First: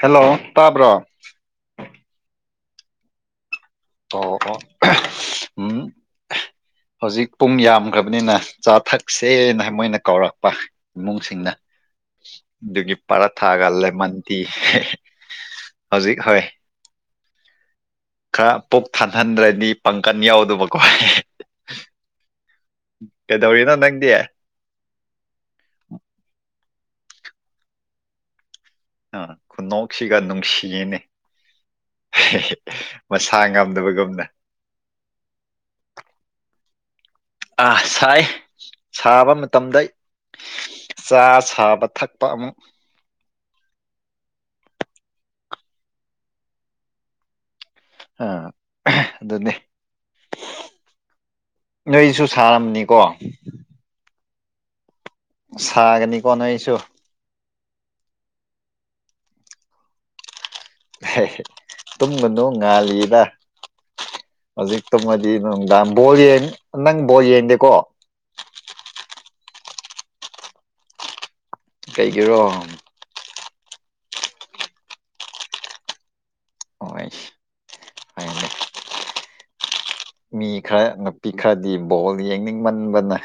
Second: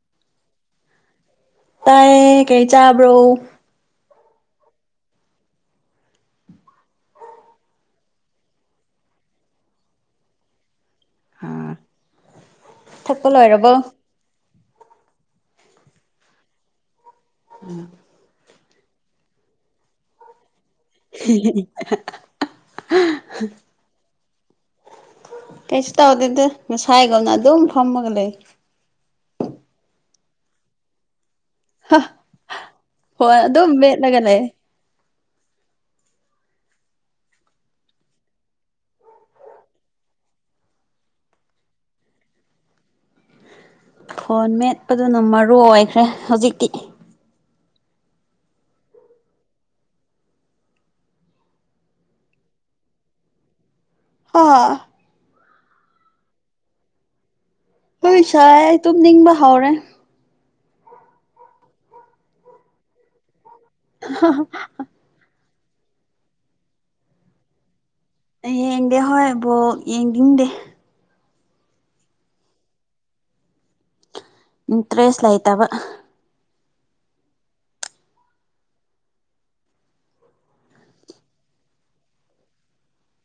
hello ꯇꯥꯕ꯭ꯔꯣ ꯇꯥꯏꯌꯦ ꯀꯩ ꯆꯥꯕ꯭ꯔꯣ ꯑꯣ ꯑꯣ ꯎꯝ ꯍꯧꯖꯤꯛ ꯄꯨꯡ ꯌꯥꯝꯈ꯭ꯔꯕꯅꯤꯅ ꯆꯥ ꯊꯛꯁꯦꯅ ꯃꯣꯏꯅ ꯀꯧꯔꯛꯄ ꯏꯃꯨꯡꯁꯤꯡꯅ ꯑꯗꯨꯒꯤ ꯊꯛꯄ ꯄꯔꯥꯊꯥꯒ ꯂꯣꯏꯔꯕꯣ ꯂꯦꯃꯟ ꯇꯤ ꯍ‌ꯦꯍ‌ꯦ ꯍꯧꯖꯤꯛ ꯍꯣꯏ ꯎꯝ ꯈꯔ ꯄꯨꯛ ꯊꯥꯟꯍꯟꯗ꯭ꯔꯅꯤ ꯄꯥꯡꯒꯟ ꯌꯥꯎꯗꯕꯀꯣ [unintelligible] ꯀꯦꯗꯧꯔꯤꯅꯣ ꯅꯪꯗꯤ ꯀꯩꯁꯨ ꯇꯧꯗꯦꯗ ꯉꯁꯥꯏꯒꯨꯝꯅ ꯑꯗꯨꯝ ꯐꯝꯃꯒ ꯂꯩ ꯑꯥ ꯈꯨꯅꯣꯛꯁꯤꯒ ꯅꯨꯡꯁꯤꯌꯦꯅꯦ ꯍ‌ꯦꯍ‌ꯦ ꯐꯣꯟ ꯃꯁꯥ ꯑꯗꯨꯝ ꯃꯦꯠꯂꯒ ꯉꯝꯗꯕꯒꯨꯝꯅ ꯂꯩ ꯑꯥ ꯁꯥꯏ ꯁꯥꯕ ꯃꯇꯝꯗ ꯆꯥ ꯁꯥꯕ ꯊꯛꯄ ꯑꯃꯨꯛ ꯐꯣꯟ ꯃꯦꯠꯄꯗꯨꯅ ꯃꯔꯨ ꯑꯣꯏꯈ꯭ꯔꯦ ꯍꯧꯖꯤꯛꯇꯤ ꯑ ꯑꯗꯨꯅ‌ꯦ ꯅꯣꯏꯁꯨ ꯁꯥꯔꯝꯅꯤꯀꯣ ꯍꯥ ꯁꯥꯒꯅꯤꯀꯣ ꯅ‌ꯣꯏꯁꯨ ꯅ‌ꯣꯏꯁ꯭ꯋꯥꯏ ꯑꯩ ꯇꯨꯝ ꯅꯤꯡꯕ ꯍꯧꯔꯦ ꯇꯨꯝꯒꯅꯨ ꯉꯥꯜꯂꯤꯗ ꯍꯧꯖꯤꯛ ꯇꯨꯝꯃꯗꯤ ꯅꯨꯡꯗꯥꯡ ꯕꯣꯜ ꯌꯦꯡ ꯅꯪ ꯕꯣꯜ ꯌꯦꯡꯗꯦꯀꯣ ꯍꯌꯦꯡꯗꯤ ꯍꯣꯏ ꯕꯣꯜ ꯌꯦꯡꯗꯤꯡꯗꯦ ꯀꯩꯒꯤꯔꯣ ꯏꯟꯇ꯭ꯔꯦꯁ ꯂꯩꯇꯕ ꯑꯣꯏꯁ ꯃꯤ ꯈꯔ ꯅꯨꯄꯤ ꯈꯔꯗꯤ ꯕꯣꯜ ꯌꯦꯡꯅꯤꯡꯃꯟꯕꯅ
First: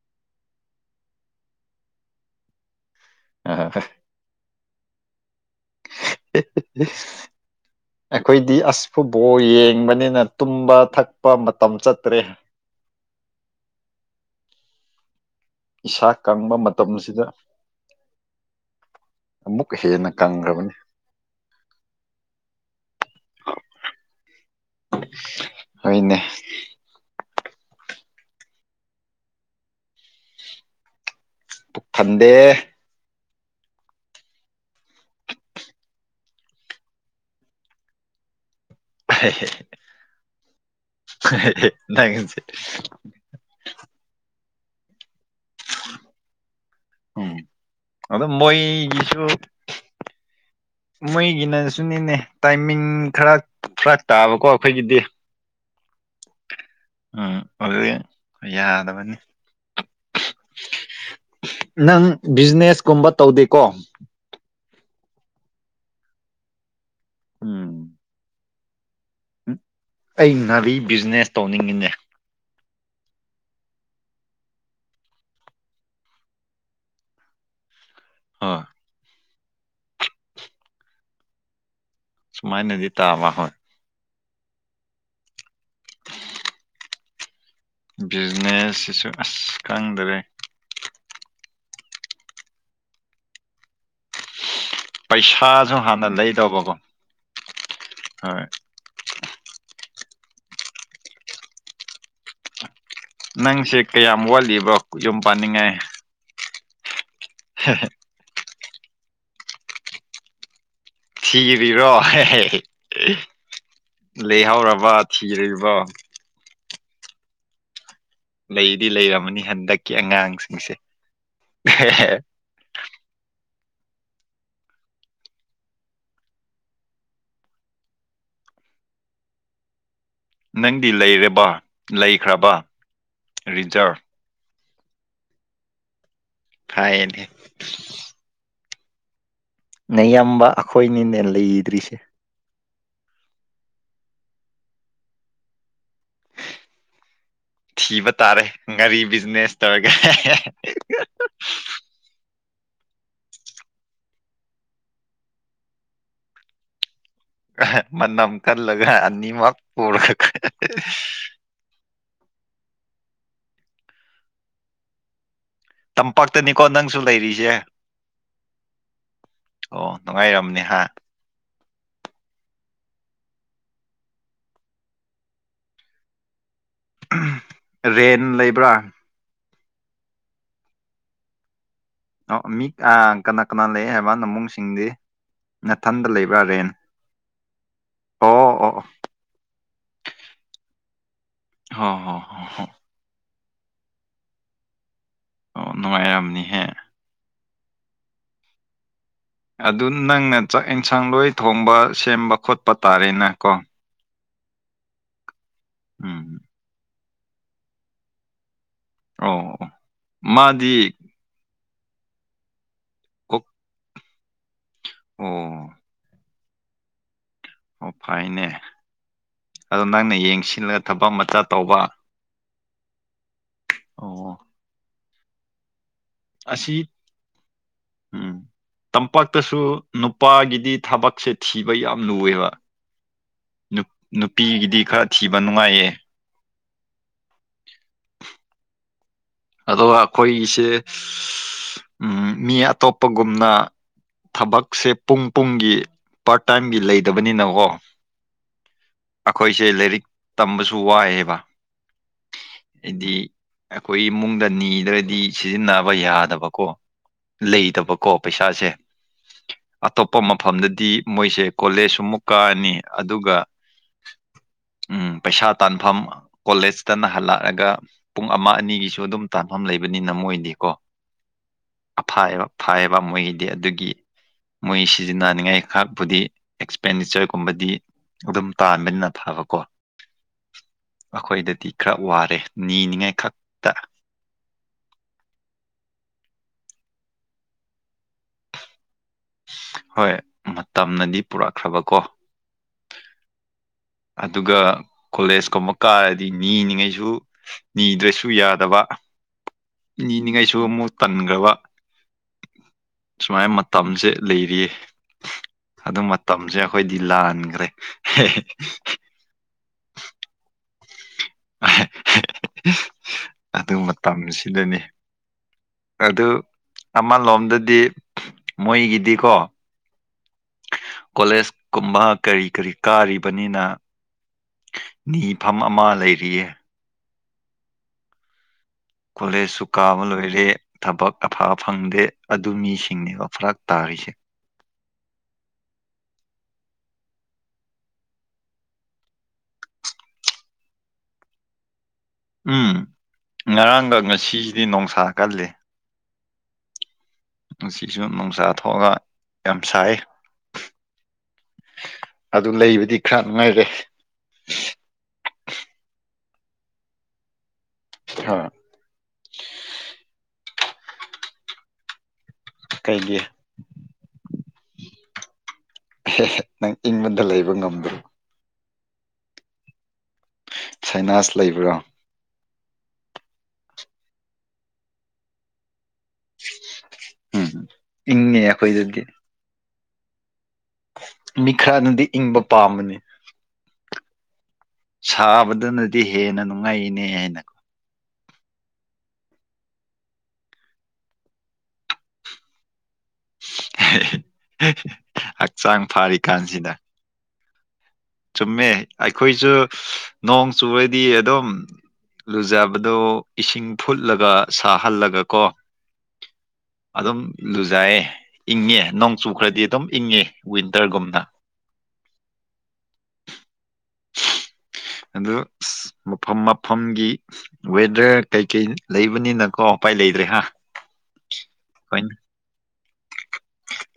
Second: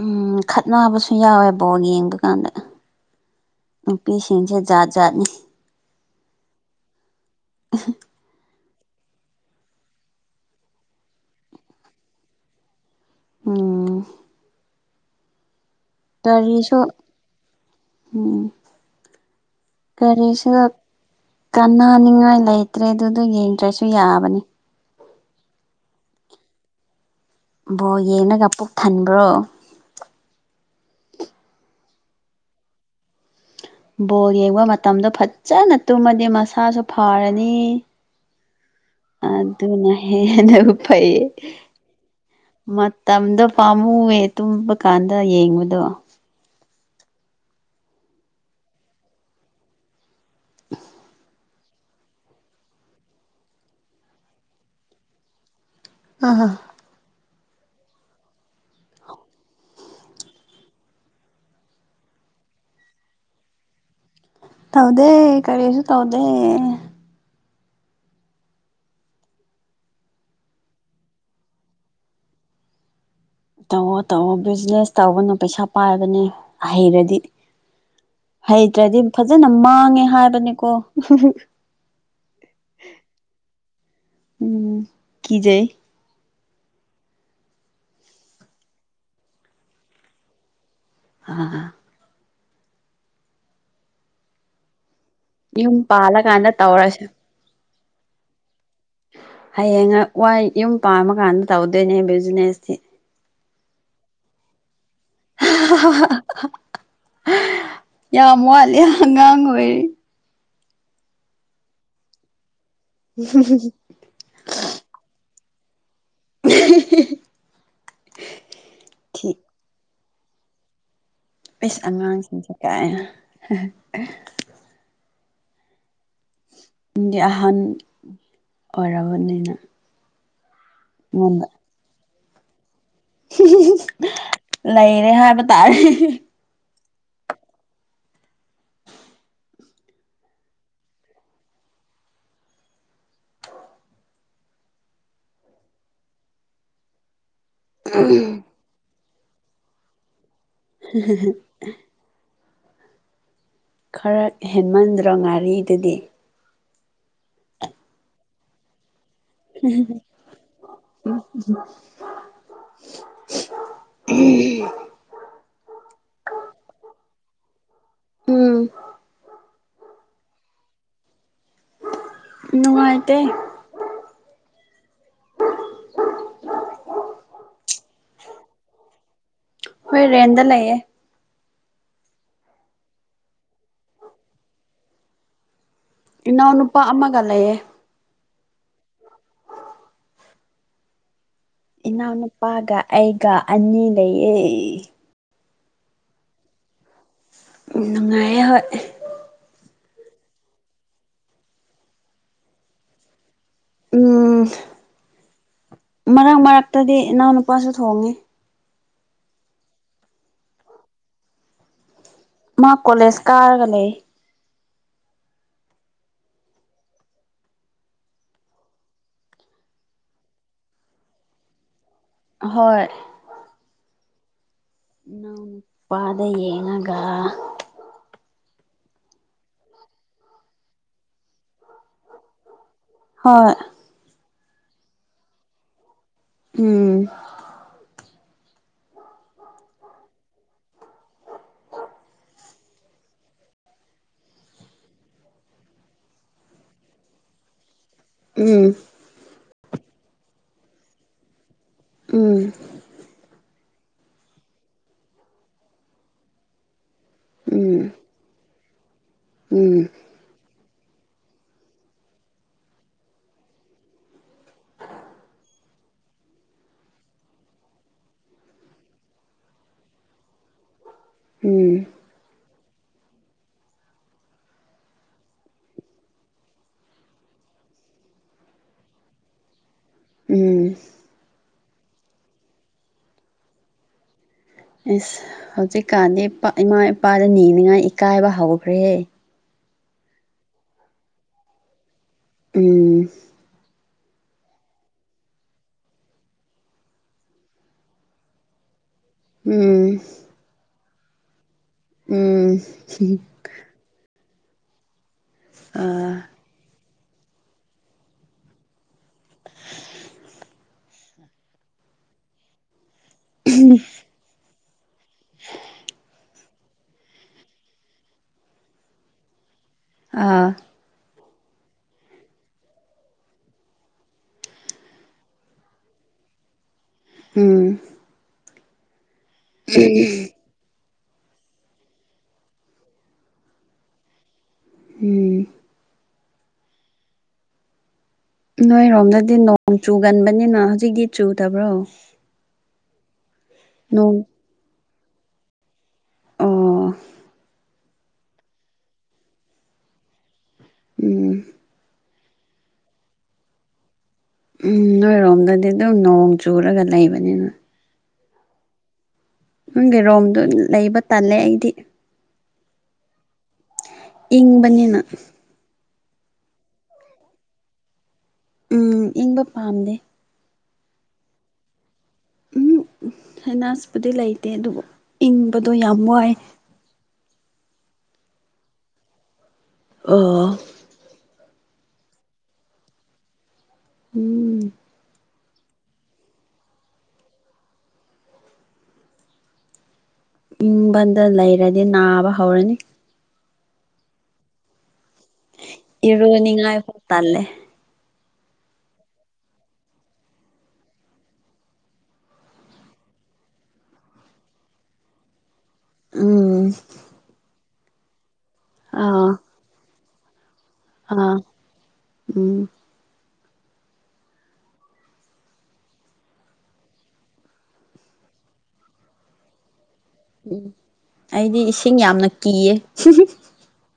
ꯎꯝ ꯈꯠꯅꯕꯁꯨ ꯌꯥꯎꯋꯦ ꯕꯣꯜ ꯌꯦꯡꯕ ꯀꯥꯟꯗ ꯑ [unintelligible] ꯅꯨꯄꯤꯁꯤꯡꯁꯦ ꯖꯥꯠ ꯖꯥꯠꯅꯤ ꯑꯩꯈꯣꯏꯗꯤ ꯑꯁ ꯐꯨꯠꯕꯣꯜ ꯌꯦꯡꯕꯅꯤꯅ ꯇꯨꯝꯕ ꯊꯛꯄ ꯃꯇꯝ ꯆꯠꯇ꯭ꯔꯦ ꯎꯝ ꯏꯁꯥ ꯀꯪꯕ ꯀꯔꯤꯁꯨ ꯃꯇꯝꯁꯤꯗ ꯎꯝ ꯑꯃꯨꯛꯀ ꯍꯦꯟꯅ ꯀꯪꯈ꯭ꯔꯕꯅꯤ ꯀꯅꯥꯅꯤꯡꯉꯥꯏ ꯂꯩꯇ꯭ꯔꯦ ꯑꯗꯨꯗꯨꯒꯤ ꯏꯟꯇ꯭ꯔ‌ꯦꯁꯁꯨ ꯌꯥꯕꯅꯤ ꯍ‌ꯣꯏꯅꯦ ꯕꯣꯜ ꯌꯦꯡꯂꯒ ꯄꯨꯛ ꯊꯟꯕ꯭ꯔꯣ ꯄꯨꯛ ꯊꯟꯗꯦ ꯕꯣꯜ ꯌꯦꯡꯕ ꯃꯇꯝꯗ ꯐꯖꯅ ꯇꯨꯝꯃꯗꯤ ꯃꯁꯥꯁꯨ ꯐꯔꯅꯤ [unintelligible] ꯑꯗꯨ‌ꯅ‌ꯦ ꯑꯗꯨ ꯐꯩ ꯅꯪꯁꯦ ꯃꯇꯝꯗ‌ꯣ ꯄꯥꯝꯃꯨꯑ ꯑꯗꯨꯨꯝ ꯕꯀꯥꯟꯗ ꯌꯦꯡꯉꯨꯗ ꯎ ꯑꯗꯣ ꯃꯣꯏꯒꯤꯁꯨ ꯃꯣꯏꯒꯤꯅ ꯁꯨꯅꯤꯅꯦ ꯇꯥꯏꯃꯤꯡ ꯈꯔ ꯈꯔ ꯇꯥꯕꯀꯣ ꯑꯩꯈꯣꯏꯒꯤꯗꯤ ꯑ ꯎꯝ ꯑꯗꯨꯗꯤ ꯌꯥꯗꯕꯅꯤ ꯅꯪ ꯕꯤꯖꯤꯅꯦꯁꯀꯨꯝꯕ ꯇꯧꯗꯦꯀꯣ ꯇꯧꯗꯦ ꯀꯔꯤꯁꯨ ꯇꯧꯗꯦ ꯎꯝ ꯑꯩ ꯅꯥꯕꯤ ꯕꯤꯖꯤꯅꯦꯁ ꯇꯧꯅꯤꯡꯉꯤꯅꯦ ꯇꯧꯑꯣꯣ ꯇꯧꯑꯣꯣ ꯕꯤꯖꯤꯅꯦꯁ ꯇꯧꯕꯅꯣ ꯄꯩꯁꯥ ꯄꯥꯏꯕꯅꯦ ꯍꯍꯩꯔꯗꯤ ꯍꯣꯏ ꯍꯩꯇ꯭ꯔꯗꯤ ꯐꯖꯅ ꯃꯥꯡꯉꯦ ꯍꯥꯏꯕꯅꯤꯀꯣ ꯁꯨꯃꯥꯏꯅꯗꯤꯇꯥ ꯑ ꯍ ꯎꯝ ꯀꯖꯦ ꯕꯤꯖꯤꯅꯦꯁꯁꯤꯁꯨ ꯑꯁ ꯈꯪꯗꯔꯦ ꯑꯗꯨꯒꯅ ꯌꯨꯝ ꯄꯩꯁꯥꯁꯨ ꯍꯥꯟꯅ ꯄꯥꯜꯂꯀꯥꯟꯗ ꯂꯩꯗꯧꯕꯀꯣ ꯇꯧꯔꯁꯦ ꯍꯣꯏ ꯍꯌꯦꯡ ꯋꯥ ꯌꯨꯝ ꯄꯥꯃ ꯀꯥꯟꯗ ꯇꯧꯗꯣꯏꯅꯦ ꯕꯤꯖꯤꯅꯦꯁꯇꯤ ꯅꯪꯁꯦ ꯀꯌꯥꯝ ꯋꯥꯠꯂꯤꯕ ꯈꯨꯝ ꯄꯥꯅꯤꯡꯦ [unintelligible] ꯍꯣꯏ ꯍꯣꯏ ꯌꯥꯝ ꯋꯥꯠꯂꯦ ꯑꯉꯥꯡ ꯑꯣꯏꯔꯦ ꯊꯤꯔꯤꯔꯣ ꯎ ꯂꯩꯍꯧꯔꯕ ꯊꯤꯔꯤꯕ [unintelligible] ꯂꯩꯗꯤ ꯊꯤ ꯂꯩꯔꯝꯃꯅꯤ ꯍꯟꯗꯛꯀꯤ ꯑꯉꯥꯡꯁꯤꯡꯁꯦ ꯄꯤꯁ ꯑꯉꯥꯡꯁꯤꯡꯁꯦ ꯀꯥꯏ ꯗꯤ ꯑꯍꯟ ꯑꯣꯏꯔꯕꯅꯤꯅ ꯅꯪꯗꯤ ꯂꯩꯔꯦꯕ ꯑꯩꯉꯣꯟꯗ ꯂꯩꯈ꯭ꯔꯕ ꯔꯤꯖꯥꯔ ꯂꯩꯔꯦ ꯍꯥꯏꯕ ꯇꯥꯔꯦ ꯍꯥꯏꯌꯦꯟ ꯗꯦ ꯅꯌꯥꯝꯕ ꯑꯩꯈꯣꯏꯅꯤꯅꯦ ꯂꯩꯗ꯭ꯔꯤꯁꯦ ꯊꯤꯕ ꯇꯥꯔꯦ ꯉꯥꯔꯤ ꯕꯤꯖꯤꯅꯦꯁ ꯇꯧꯔꯒ ꯎ ꯍꯝ ꯈꯔ ꯍꯦꯟꯃꯟꯗ꯭ꯔ ꯉꯥꯔꯤꯗꯨꯗꯤ ꯑꯥꯍꯥ ꯃꯅꯝ ꯀꯜꯂꯒ ꯑꯅꯤꯃꯛ ꯎꯝ ꯄꯨꯔꯒ ꯎꯝ [unintelligible] ꯎꯝ [unintelligible] ꯇꯝꯄꯥꯛꯇꯅꯤꯀꯣ ꯅꯪꯁꯨ ꯂꯩꯔꯤꯁꯦ ꯎꯝ ꯑꯣ ꯅꯨꯡꯉꯥꯏꯔꯝꯅꯦ ꯍꯥ ꯅꯨꯡꯉꯥꯏꯇꯦ ꯔꯦꯟ ꯂꯩꯕ꯭ꯔꯥ ꯍꯣꯏ ꯔꯦꯟꯗ ꯂꯩꯌꯦ ꯑꯣ ꯃꯤ ꯀꯅꯥ ꯀꯅꯥ ꯂꯩ ꯍꯥꯏꯕ ꯅꯃꯨꯡꯁꯤꯡꯗꯤ ꯃꯊꯟꯗ ꯂꯩꯕ꯭ꯔꯥ ꯔꯦꯟ ꯏꯅꯥꯎꯅꯨꯄꯥ ꯑꯃꯒ ꯂꯩꯌꯦ ꯑꯣ ꯑꯣ ꯑꯣ ꯍꯣ ꯏꯅꯥꯎ ꯍꯣ ꯍꯣ ꯍꯣ ꯅꯨꯄꯥꯒ ꯑꯩꯒ ꯑꯅꯤ ꯂꯩꯌꯦ ꯑꯣ ꯅꯨꯡꯉꯥꯏꯔꯝꯅꯤꯍꯦ ꯅꯨꯡꯉꯥꯏꯔꯦ ꯍꯣꯏ ꯑꯗꯨ ꯅꯪꯅ ꯆꯥꯛ ꯌꯦꯟꯁꯥꯡ ꯂꯣꯏ ꯊꯣꯡꯕ ꯁꯦꯝꯕ ꯈꯣꯠꯄ ꯇꯥꯔꯦꯅꯦ ꯀꯣ ꯎꯝ ꯃꯔꯛ ꯎꯝ ꯃꯔꯛꯇꯗꯤ ꯏꯅꯥꯎ ꯅꯨꯄꯥꯁꯨ ꯊꯣꯡꯉꯤ ꯑꯣ ꯃꯥꯗꯤ ꯃꯥ ꯀꯣꯂꯦꯖ ꯀꯣꯛ ꯀꯥꯔꯒ ꯂꯩ ꯑꯣ ꯑꯣ ꯐꯩꯅꯦ ꯑꯗꯣ ꯅꯪꯅ ꯌꯦꯡꯁꯤꯜꯂꯒ ꯊꯕꯛ ꯃꯆꯥ ꯇꯧꯕ ꯍꯣꯏ ꯑꯣ ꯏꯅꯥꯎ ꯅꯨꯄꯥ ꯗꯥ ꯑꯁꯤ ꯌꯦꯟꯉꯥꯒ ꯎꯝ ꯇꯝꯄꯥꯛꯇꯁꯨ ꯅꯨꯄꯥꯒꯤꯗꯤ ꯊꯕꯛꯁꯦ ꯊꯤꯕ ꯌꯥꯝ ꯂꯨꯋꯦꯕ ꯍꯣꯏ ꯅꯨꯄꯤꯒꯤꯗꯤ ꯈꯔ ꯊꯤꯕ ꯅꯨꯡꯉꯥꯏꯌꯦ ꯎꯝ ꯑꯗꯣ ꯑꯩꯈꯣꯏꯒꯤꯁꯦ ꯎꯝ ꯃꯤ ꯑꯇꯣꯞꯄꯒꯨꯝꯅ ꯊꯕꯛꯁꯦ ꯄꯨꯡ ꯄꯨꯡꯒꯤ ꯄꯥꯔꯠ ꯇꯥꯏꯝꯒꯤ ꯂꯩꯇꯕꯅꯤꯅꯀꯣ ꯎꯝ ꯑꯩꯈꯣꯏꯁꯦ ꯂꯥꯏꯔꯤꯛ ꯇꯝꯕꯁꯨ ꯋꯥꯏꯑꯦꯕ ꯎꯝ ꯍꯥꯏꯗꯤ ꯑꯩꯈꯣꯏ ꯏꯃꯨꯡꯗ ꯅꯤꯗ꯭ꯔꯗꯤ ꯁꯤꯖꯤꯟꯅꯕ ꯌꯥꯗꯕꯀꯣ ꯎꯝ ꯂꯩꯇꯥꯕꯀꯣ ꯄꯩꯁꯥꯁꯦ ꯎꯝ ꯑꯇꯣꯞꯄ ꯃꯐꯝꯗ ꯗꯤ ꯃꯣꯏꯁꯦ ꯀꯣꯂꯦꯖꯁꯨꯃꯨꯛ ꯀꯔ꯭ꯅꯤ ꯑꯗꯨꯒ ꯎꯝ ꯄꯩꯁꯥ ꯇꯥꯟꯐꯝ ꯀꯣꯂꯦꯖꯇꯅ ꯍꯜꯂꯛꯑꯒ ꯄꯨꯡ ꯑꯃꯥ ꯑꯅꯤꯒꯤ ꯑꯗꯣ ꯑꯗꯨꯝ ꯇꯥꯟꯐꯝ ꯂꯩꯕꯅꯤꯅ ꯃꯣꯏꯗꯤ ꯀꯣ ꯎꯝ ꯑꯐꯥꯏꯕ ꯐꯥꯏꯕ ꯃꯣꯢꯒꯤꯗꯤ ꯑꯗꯨꯒꯤ ꯃꯣꯏ ꯁꯤꯖꯤꯟꯅꯅꯤꯡꯉꯥꯏ ꯈꯥꯛꯄꯨꯗꯤ ꯑꯦꯛꯁꯄꯦꯟꯗꯤꯆꯔ ꯒꯨꯝꯕꯗꯤ ꯑꯗꯨꯝ ꯇꯥꯟꯕꯅꯤꯅ ꯐꯕꯀꯣ ꯎꯝ ꯑꯩꯈꯣꯏꯗꯗꯤ ꯈꯔ ꯋꯥꯔꯦ ꯅꯤꯅꯤꯉꯥꯏ ꯈꯛꯇ ꯑꯦꯁ ꯍꯧꯖꯤꯛꯀꯥꯟꯗꯤ ꯏꯃꯥ ꯏꯄꯥꯗ ꯅꯅꯤꯅꯤꯡꯉꯥꯏ ꯏꯀꯥꯏꯕ ꯍꯧꯈ꯭ꯔꯦꯍ ꯍꯣꯏ ꯃꯇꯝꯅꯗꯤ ꯄꯨꯔꯛꯈ꯭ꯔꯕꯀꯣ ꯎꯝ ꯑꯗꯨꯒ ꯀꯣꯂꯦꯖꯀꯨꯝꯕ ꯀꯥꯔꯗꯤ ꯅꯤꯅꯤꯉꯩꯁꯨ ꯅꯤꯗ꯭ꯔꯁꯨ ꯌꯥꯗꯕ ꯎꯝ ꯅꯤꯅꯤꯡꯉꯥꯏꯁꯨ ꯑꯃꯨꯛ ꯇꯟꯈ꯭ꯔꯕ ꯎꯝ ꯁꯨꯃꯥꯏꯅ ꯃꯇꯝꯁꯦ ꯂꯩꯔꯤꯌꯦ ꯑꯗꯨ ꯑꯥ ꯃꯇꯝꯁꯦ ꯑꯩꯈꯣꯏꯗꯤ ꯂꯥꯟꯈ꯭ꯔꯦ ꯑꯗꯨ ꯃꯇꯝꯁꯤꯗꯅꯤ ꯑꯗꯨ ꯑꯃ ꯂꯣꯝꯗꯗꯤ ꯃꯣꯏꯒꯤꯗꯤꯀꯣ ꯑꯥ ꯀꯣꯂꯦꯖ ꯀꯨꯝꯕ ꯀꯔꯤ ꯀꯔꯤ ꯀꯥꯔꯤꯕꯅꯤꯅ ꯅꯤꯐꯝꯝ ꯑꯃ ꯂꯩꯔꯤꯌꯦ ꯎꯝ ꯀꯣꯂꯦꯁꯨ ꯀꯥꯕ ꯂꯣꯏꯔꯦ ꯊꯕꯛ ꯑꯐ ꯐꯪꯗꯦ ꯑꯗꯨ ꯃꯤꯁꯤꯡꯅꯦꯕ ꯐꯔꯥꯛ ꯇꯥꯔꯤꯁꯦ ꯎꯝ ꯅꯣꯏꯔꯣꯝꯗꯗꯤ ꯅꯣꯡ ꯆꯨꯒꯟꯕꯅꯤꯅ ꯍꯧꯖꯤꯛꯇꯤ ꯆꯨꯗꯕ꯭ꯔꯣ ꯎꯝ ꯉꯔꯥꯡꯒ ꯅꯣꯡ ꯉꯁꯤꯁꯤꯗꯤ ꯣꯡꯁꯥ ꯀꯜꯂꯤ ꯑ ꯉꯁꯤꯁꯨ ꯅꯨꯡꯁꯥ ꯊꯣꯛꯑꯒ ꯌꯥꯝ ꯁꯥꯏ ꯎꯝ ꯑꯗꯨ ꯂꯩꯕꯗꯤ ꯈꯔ ꯅꯨꯡꯉꯥꯏꯔꯦ ꯎꯝ ꯅꯣꯏꯔꯣꯝꯗꯗꯤ ꯑꯗꯨꯝ ꯅꯣꯡ ꯆꯨꯔꯒ ꯂꯩꯕꯅꯤꯅ ꯑ ꯅꯪꯒꯤ ꯔꯣꯝꯗ ꯂꯩꯕ ꯇꯜꯂꯦ ꯑꯩꯗꯤ ꯀꯩꯒꯤ ꯏꯪꯕꯅꯤꯅ ꯑꯦ ꯅꯪ ꯏꯪꯕꯗ ꯂꯩꯕ ꯉꯝꯗ꯭ꯔꯣ ꯎꯝ ꯏꯪꯕ ꯄꯥꯝꯗꯦ ꯁꯥꯏꯅꯥꯁ ꯂꯩꯕ꯭ꯔꯥ ꯎꯝ ꯍꯥꯏꯅꯥꯁꯄꯨꯗꯤ ꯂꯩꯇꯦ ꯑꯗꯨꯕꯨ ꯏꯪꯕꯗꯣ ꯌꯥꯝ ꯋꯥꯏ ꯎꯝ ꯏꯪꯉꯦ ꯑꯩꯈꯣꯏꯗꯗꯤ ꯑꯥ ꯃꯤ ꯈꯔꯅꯗꯤ ꯏꯪꯕ ꯄꯥꯝꯕꯅꯤ ꯎꯝ ꯁꯥꯕꯗꯨꯅꯗꯤ ꯍꯦꯟꯅ ꯅꯨꯡꯉꯥꯏꯅꯦ ꯍꯥꯏꯅꯣ ꯏꯪꯕꯟꯗ ꯂꯩꯔꯗꯤ ꯅꯥꯕ ꯍꯧꯔꯅꯤ ꯍꯛꯆꯥꯡ ꯐꯥꯔꯤꯀꯥꯟꯁꯤꯗ ꯏꯔꯨꯅꯤꯡꯉꯥꯏ [unintelligible] ꯆꯨꯝꯃꯦ ꯑꯩꯈꯣꯏꯁꯨ ꯅꯣꯡ ꯆꯨꯕꯗꯤ ꯑꯗꯨꯝ ꯂꯨꯖꯕꯗꯣ ꯏꯁꯤꯡ ꯐꯨꯠꯂꯒ ꯁꯥꯍꯜꯂꯒ ꯀꯣ ꯎꯝ ꯑꯗꯨꯝ ꯂꯨꯖꯥꯏꯌꯦ ꯏꯪꯉꯦ ꯑꯥ ꯅꯣꯡꯆꯨꯈ꯭ꯔꯗꯤ ꯑꯗꯨꯝ ꯏꯪꯉꯦ ꯋꯟꯇꯔꯒ ꯑꯥ ꯎꯝ ꯑ ꯃꯐꯝ ꯃꯐꯝꯒꯤ ꯋꯦꯗꯔ ꯀꯩꯀꯩ ꯂꯩꯕꯅꯤꯅꯀꯣ ꯎꯄꯥꯏ ꯂꯩꯇ꯭ꯔꯦ ꯍꯥꯏ ꯑꯩꯗꯤ ꯏꯁꯤꯡ ꯌꯥꯝꯅ ꯀꯤꯌꯦ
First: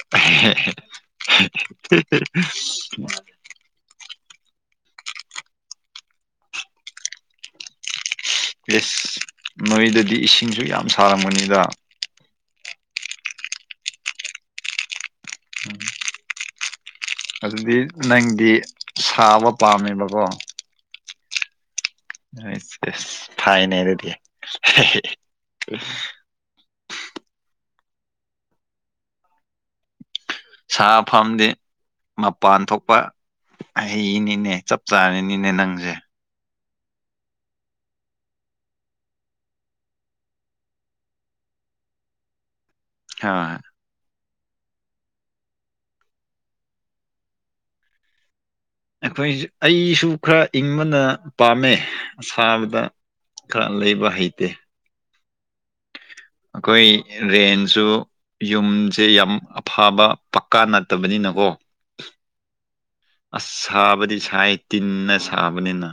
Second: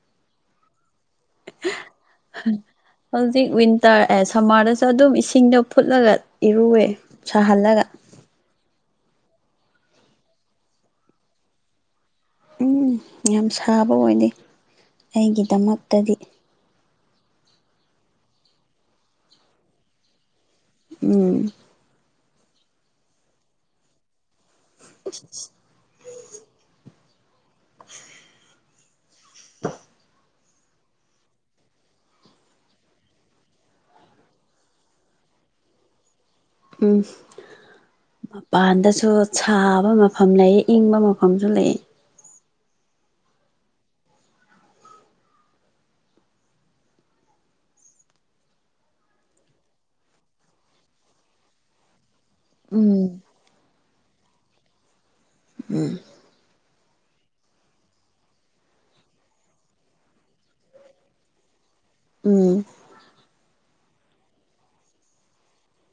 [unintelligible] ꯍꯧꯖꯤꯛ ꯋꯤꯟꯇꯔ ꯑꯦ ꯁꯝꯃꯔꯗꯁꯨ ꯑꯗꯨꯝ ꯏꯁꯤꯡꯗꯣ ꯐꯨꯠꯂꯒ ꯏꯔꯨꯑꯦ ꯁꯥꯍꯜꯂꯒ ꯄꯁ ꯅꯣꯏꯗꯗꯤ ꯏꯁꯤꯡꯁꯨ ꯌꯥꯝ ꯁꯥꯔꯝꯝꯕꯅꯤꯗ ꯎꯝ ꯌꯥꯝ ꯁꯥꯕ ꯑꯣꯏꯗꯦ ꯑꯩꯒꯤꯗꯃꯛꯇꯗꯤ ꯑꯗꯨꯗꯤ ꯅꯪꯗꯤ ꯁꯥꯕ ꯄꯥꯝꯃꯦꯕꯀꯣ ꯎꯝ ꯊꯥꯏꯅꯦ ꯑꯗꯨꯗꯤ [unintelligible] ꯑ ꯁꯥꯐꯝꯗꯤ ꯃꯄꯥꯟ ꯊꯣꯛꯄ ꯑꯩꯅꯤꯅꯦ ꯆꯞ ꯆꯥꯔꯅꯤꯅꯦ ꯅꯪꯁꯦ ꯎꯝ ꯃꯄꯥꯟꯗꯁꯨ ꯁꯥꯕ ꯃꯐꯝ ꯂꯩ ꯏꯪꯕ ꯃꯐꯝꯁꯨ ꯂꯩꯌꯦ ꯍ ꯑꯩꯈꯣꯏ ꯑꯩꯁꯨ ꯈꯔ ꯏꯪꯕꯅ ꯄꯥꯝꯃꯦ ꯁꯥꯥꯕꯗ ꯎꯝ ꯈꯔ ꯂꯩꯕ ꯍꯩꯇꯦ ꯎꯝ ꯑꯩꯈꯣꯏ ꯔꯦꯟꯁꯨ ꯌꯨꯝꯁꯦ ꯌꯥꯝ ꯑꯐꯕ ꯄꯀꯥ ꯅꯠꯇꯕꯅꯤꯅꯀꯣ ꯎꯝ ꯑꯁ ꯁꯥꯕꯗꯤ ꯁꯥꯏ ꯇꯤꯟꯅ ꯁꯥꯕꯅꯤꯅ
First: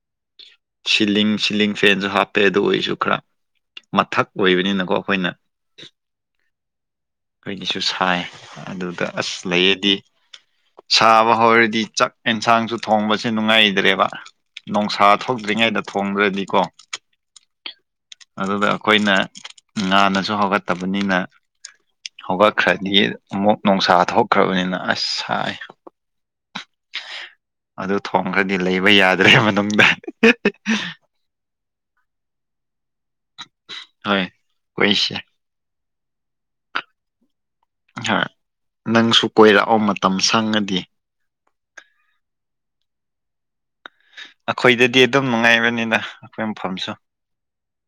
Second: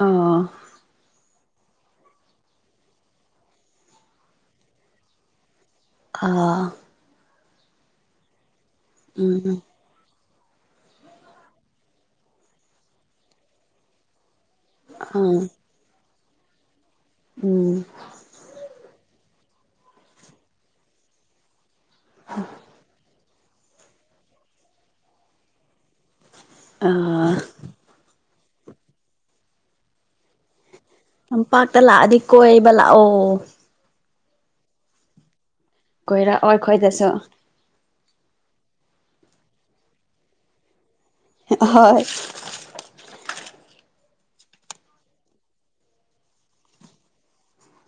ꯑ ꯁꯤꯂꯤꯡ ꯁꯤꯂꯤꯡ ꯐꯦꯟꯁꯨ ꯍꯥꯞꯄꯦꯗꯣ ꯑꯣꯏꯁꯨ ꯈꯔ ꯃꯊꯛ ꯑꯣꯏꯕꯅꯤꯅꯀꯣ ꯑꯈꯣꯏꯅ ꯑꯥ ꯑꯩꯒꯤꯁꯨ ꯁꯥꯏ ꯑꯗꯨꯗ ꯑꯁ ꯎꯝ ꯂꯩꯌꯦꯗꯤ ꯁꯥꯕ ꯍꯧꯔꯗꯤ ꯆꯥꯛ ꯑꯦꯟꯁꯥꯡꯁꯨ ꯊꯣꯡꯕꯁꯦ ꯅꯨꯡꯉꯥꯏꯗ꯭ꯔꯦꯕ ꯅꯣꯡꯁꯥ ꯑꯥ ꯊꯣꯛꯇ꯭ꯔꯤꯉꯩꯗ ꯊꯣꯡꯗ꯭ꯔꯗꯤꯀꯣ ꯎꯝ ꯑꯗꯨꯗ ꯑꯩꯈꯣꯏꯅ ꯉꯥꯟꯅꯁꯨ ꯍꯧꯒꯠꯇꯕꯅꯤꯅ ꯍꯧꯒꯠꯈ꯭ꯔꯗꯤ ꯑꯃꯨꯛ ꯅꯨꯡꯁꯥ ꯊꯣꯛꯈ꯭ꯔꯕꯅꯤꯅ ꯑꯁ ꯁꯥꯏ ꯑꯣ ꯑꯗꯨ ꯊꯣꯡꯈ꯭ꯔꯗꯤ ꯂꯩꯕ ꯌꯥꯗ꯭ꯔꯦ ꯃꯅꯨꯡꯗ ꯇꯝꯄꯥꯛꯇ ꯂꯥꯛꯑꯗꯤ ꯀꯣꯏꯕ ꯂꯥꯛꯑꯣ ꯍꯣꯢ ꯀꯣꯢꯁꯦ ꯀꯣꯏꯔꯛꯑꯣ ꯑꯩꯈꯣꯏꯗꯁꯨ ꯅꯪꯁꯨ ꯀꯣꯏꯔꯛꯑꯣ ꯃꯇꯝ ꯁꯪꯉꯗꯤ ꯍꯣꯏ ꯑꯩꯈꯣꯏꯗꯗꯤ ꯑꯗꯨꯝ ꯅꯨꯡꯉꯥꯏꯕꯅꯤꯅ ꯑꯩꯈꯣꯏ ꯃꯐꯝꯁꯨ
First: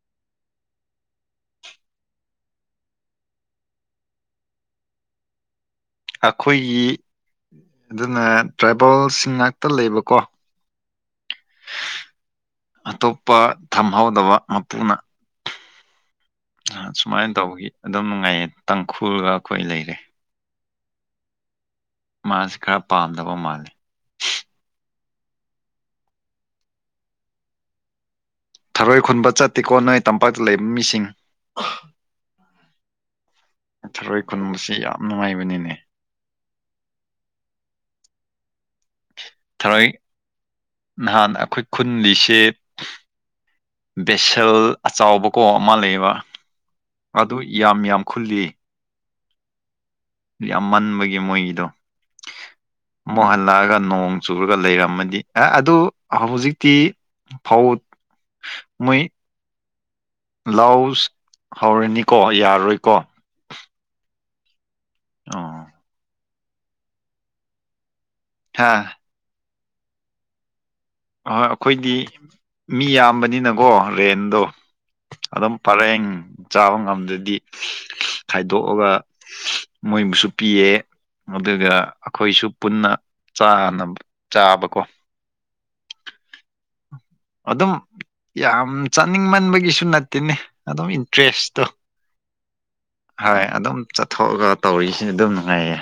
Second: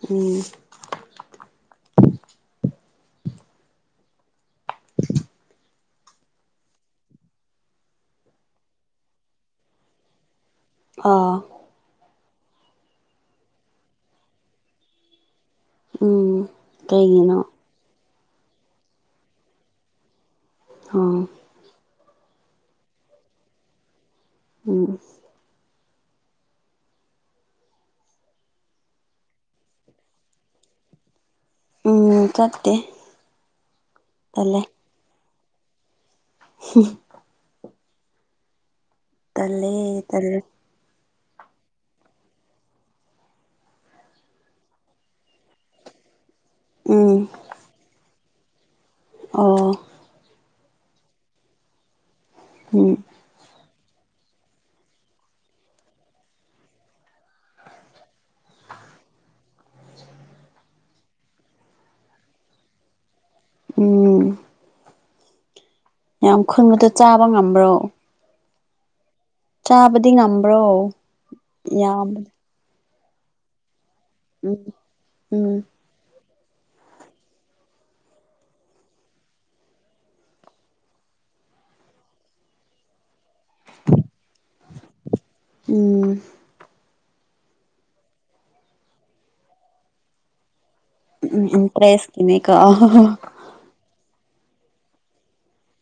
ꯎꯝ ꯑꯩꯈꯣꯏꯒꯤ ꯑꯗꯨꯅ ꯇ꯭ꯔꯥꯏꯕꯦꯜꯁꯤꯡ ꯉꯥꯛꯇ ꯂꯩꯕꯀꯣ ꯑꯣ ꯑꯇꯣꯞꯄ ꯊꯝꯍꯧꯗꯕ ꯃꯄꯨꯅ ꯎꯝ ꯁꯨꯃꯥꯏꯅ ꯀꯩꯒꯤꯅꯣ ꯇꯧꯕꯒꯤ ꯑꯗꯨꯝ ꯅꯨꯡꯉꯥꯏꯌꯦ ꯇꯥꯡꯈꯨꯒ ꯑꯩꯈꯣꯏ ꯂꯩꯔꯦ ꯑꯣ ꯃꯥꯁꯤ ꯈꯔ ꯄꯥꯝꯗꯕ ꯃꯥꯜꯂꯤ ꯎꯝ ꯊꯔꯣꯏ ꯈꯨꯟꯕ ꯆꯠꯇꯦꯀꯣ ꯅꯣꯏ ꯇꯝꯄꯥꯛꯇ ꯂꯩꯕ ꯃꯤꯁꯤꯡ ꯎꯝ ꯆꯠꯇꯦ ꯊꯔꯣꯏ ꯇꯜꯂꯦ ꯈꯨꯟꯕꯁꯤ ꯌꯥꯝ ꯅꯨꯡꯉꯥꯏꯕꯅꯤꯅꯦ [unintelligible] ꯇꯂꯦ ꯊꯔꯣꯏ ꯇꯂꯦ ꯅꯍꯥꯟ ꯑꯩꯈꯣꯏ ꯈꯨꯜꯂꯤꯁꯦ ꯕꯦꯁꯜ ꯑꯆꯥꯎꯕꯀꯣ ꯑꯃ ꯂꯩꯕ ꯎꯝ ꯑꯗꯨ ꯌꯥꯝ ꯌꯥꯝ ꯈꯨꯜꯂꯤ ꯑꯣ ꯌꯥꯝ ꯃꯟꯕꯒꯤ ꯃꯣꯏꯒꯤꯗꯣ ꯎꯝ ꯃꯨꯍꯜꯂꯛꯑꯒ ꯅꯣꯡ ꯆꯨꯔꯒ ꯂꯩꯔꯝꯃꯗꯤ ꯑꯦ ꯑꯗꯨ ꯍꯧꯖꯤꯛꯇꯤ ꯐꯧ ꯃꯣꯏ ꯂꯥꯎ ꯍꯧꯔꯅꯤꯀꯣ ꯌꯥꯔꯣꯏꯀꯣ ꯎꯝ ꯑꯣ ꯌꯥꯝ ꯈꯨꯟꯕꯗꯣ ꯆꯥꯕ ꯉꯝꯕ꯭ꯔꯣ ꯍꯥꯥ ꯆꯥꯕꯗꯤ ꯉꯝꯕ꯭ꯔꯣ ꯍꯣꯏ ꯑꯈꯣꯏꯗꯤ ꯌꯥꯝꯕ ꯃꯤ ꯌꯥꯝꯕꯅꯤꯅꯀꯣ ꯔꯦꯟ ꯑꯗꯣ ꯎꯝ ꯎꯝ ꯑꯗꯨꯝ ꯄꯔꯦꯡ ꯆꯥꯕ ꯉꯝꯗ꯭ꯔꯗꯤ ꯈꯥꯏꯗꯣꯛꯑꯒ ꯃꯣꯏꯕꯨꯁꯨ ꯄꯤꯌꯦ ꯑꯗꯨꯒ ꯑꯩꯈꯣꯏꯁꯨ ꯄꯨꯟꯅ ꯆꯥꯕꯀꯣ ꯎꯝ ꯑꯗꯨꯝ ꯌꯥꯝ ꯆꯥꯅꯤꯡꯃꯟꯕꯒꯤꯁꯨ ꯅꯠꯇꯦꯅꯦ ꯑꯗꯨꯝ ꯎꯝ ꯏꯟꯇꯔꯦꯁꯇꯣ ꯇ꯭ꯔꯦꯁꯀꯤꯅꯦ ꯑꯗꯨꯝ ꯆꯠꯊꯣꯛꯑꯒ ꯇꯧꯔꯤꯁꯤ ꯑꯗꯨꯝ ꯅꯨꯡꯉꯥꯏꯌꯦ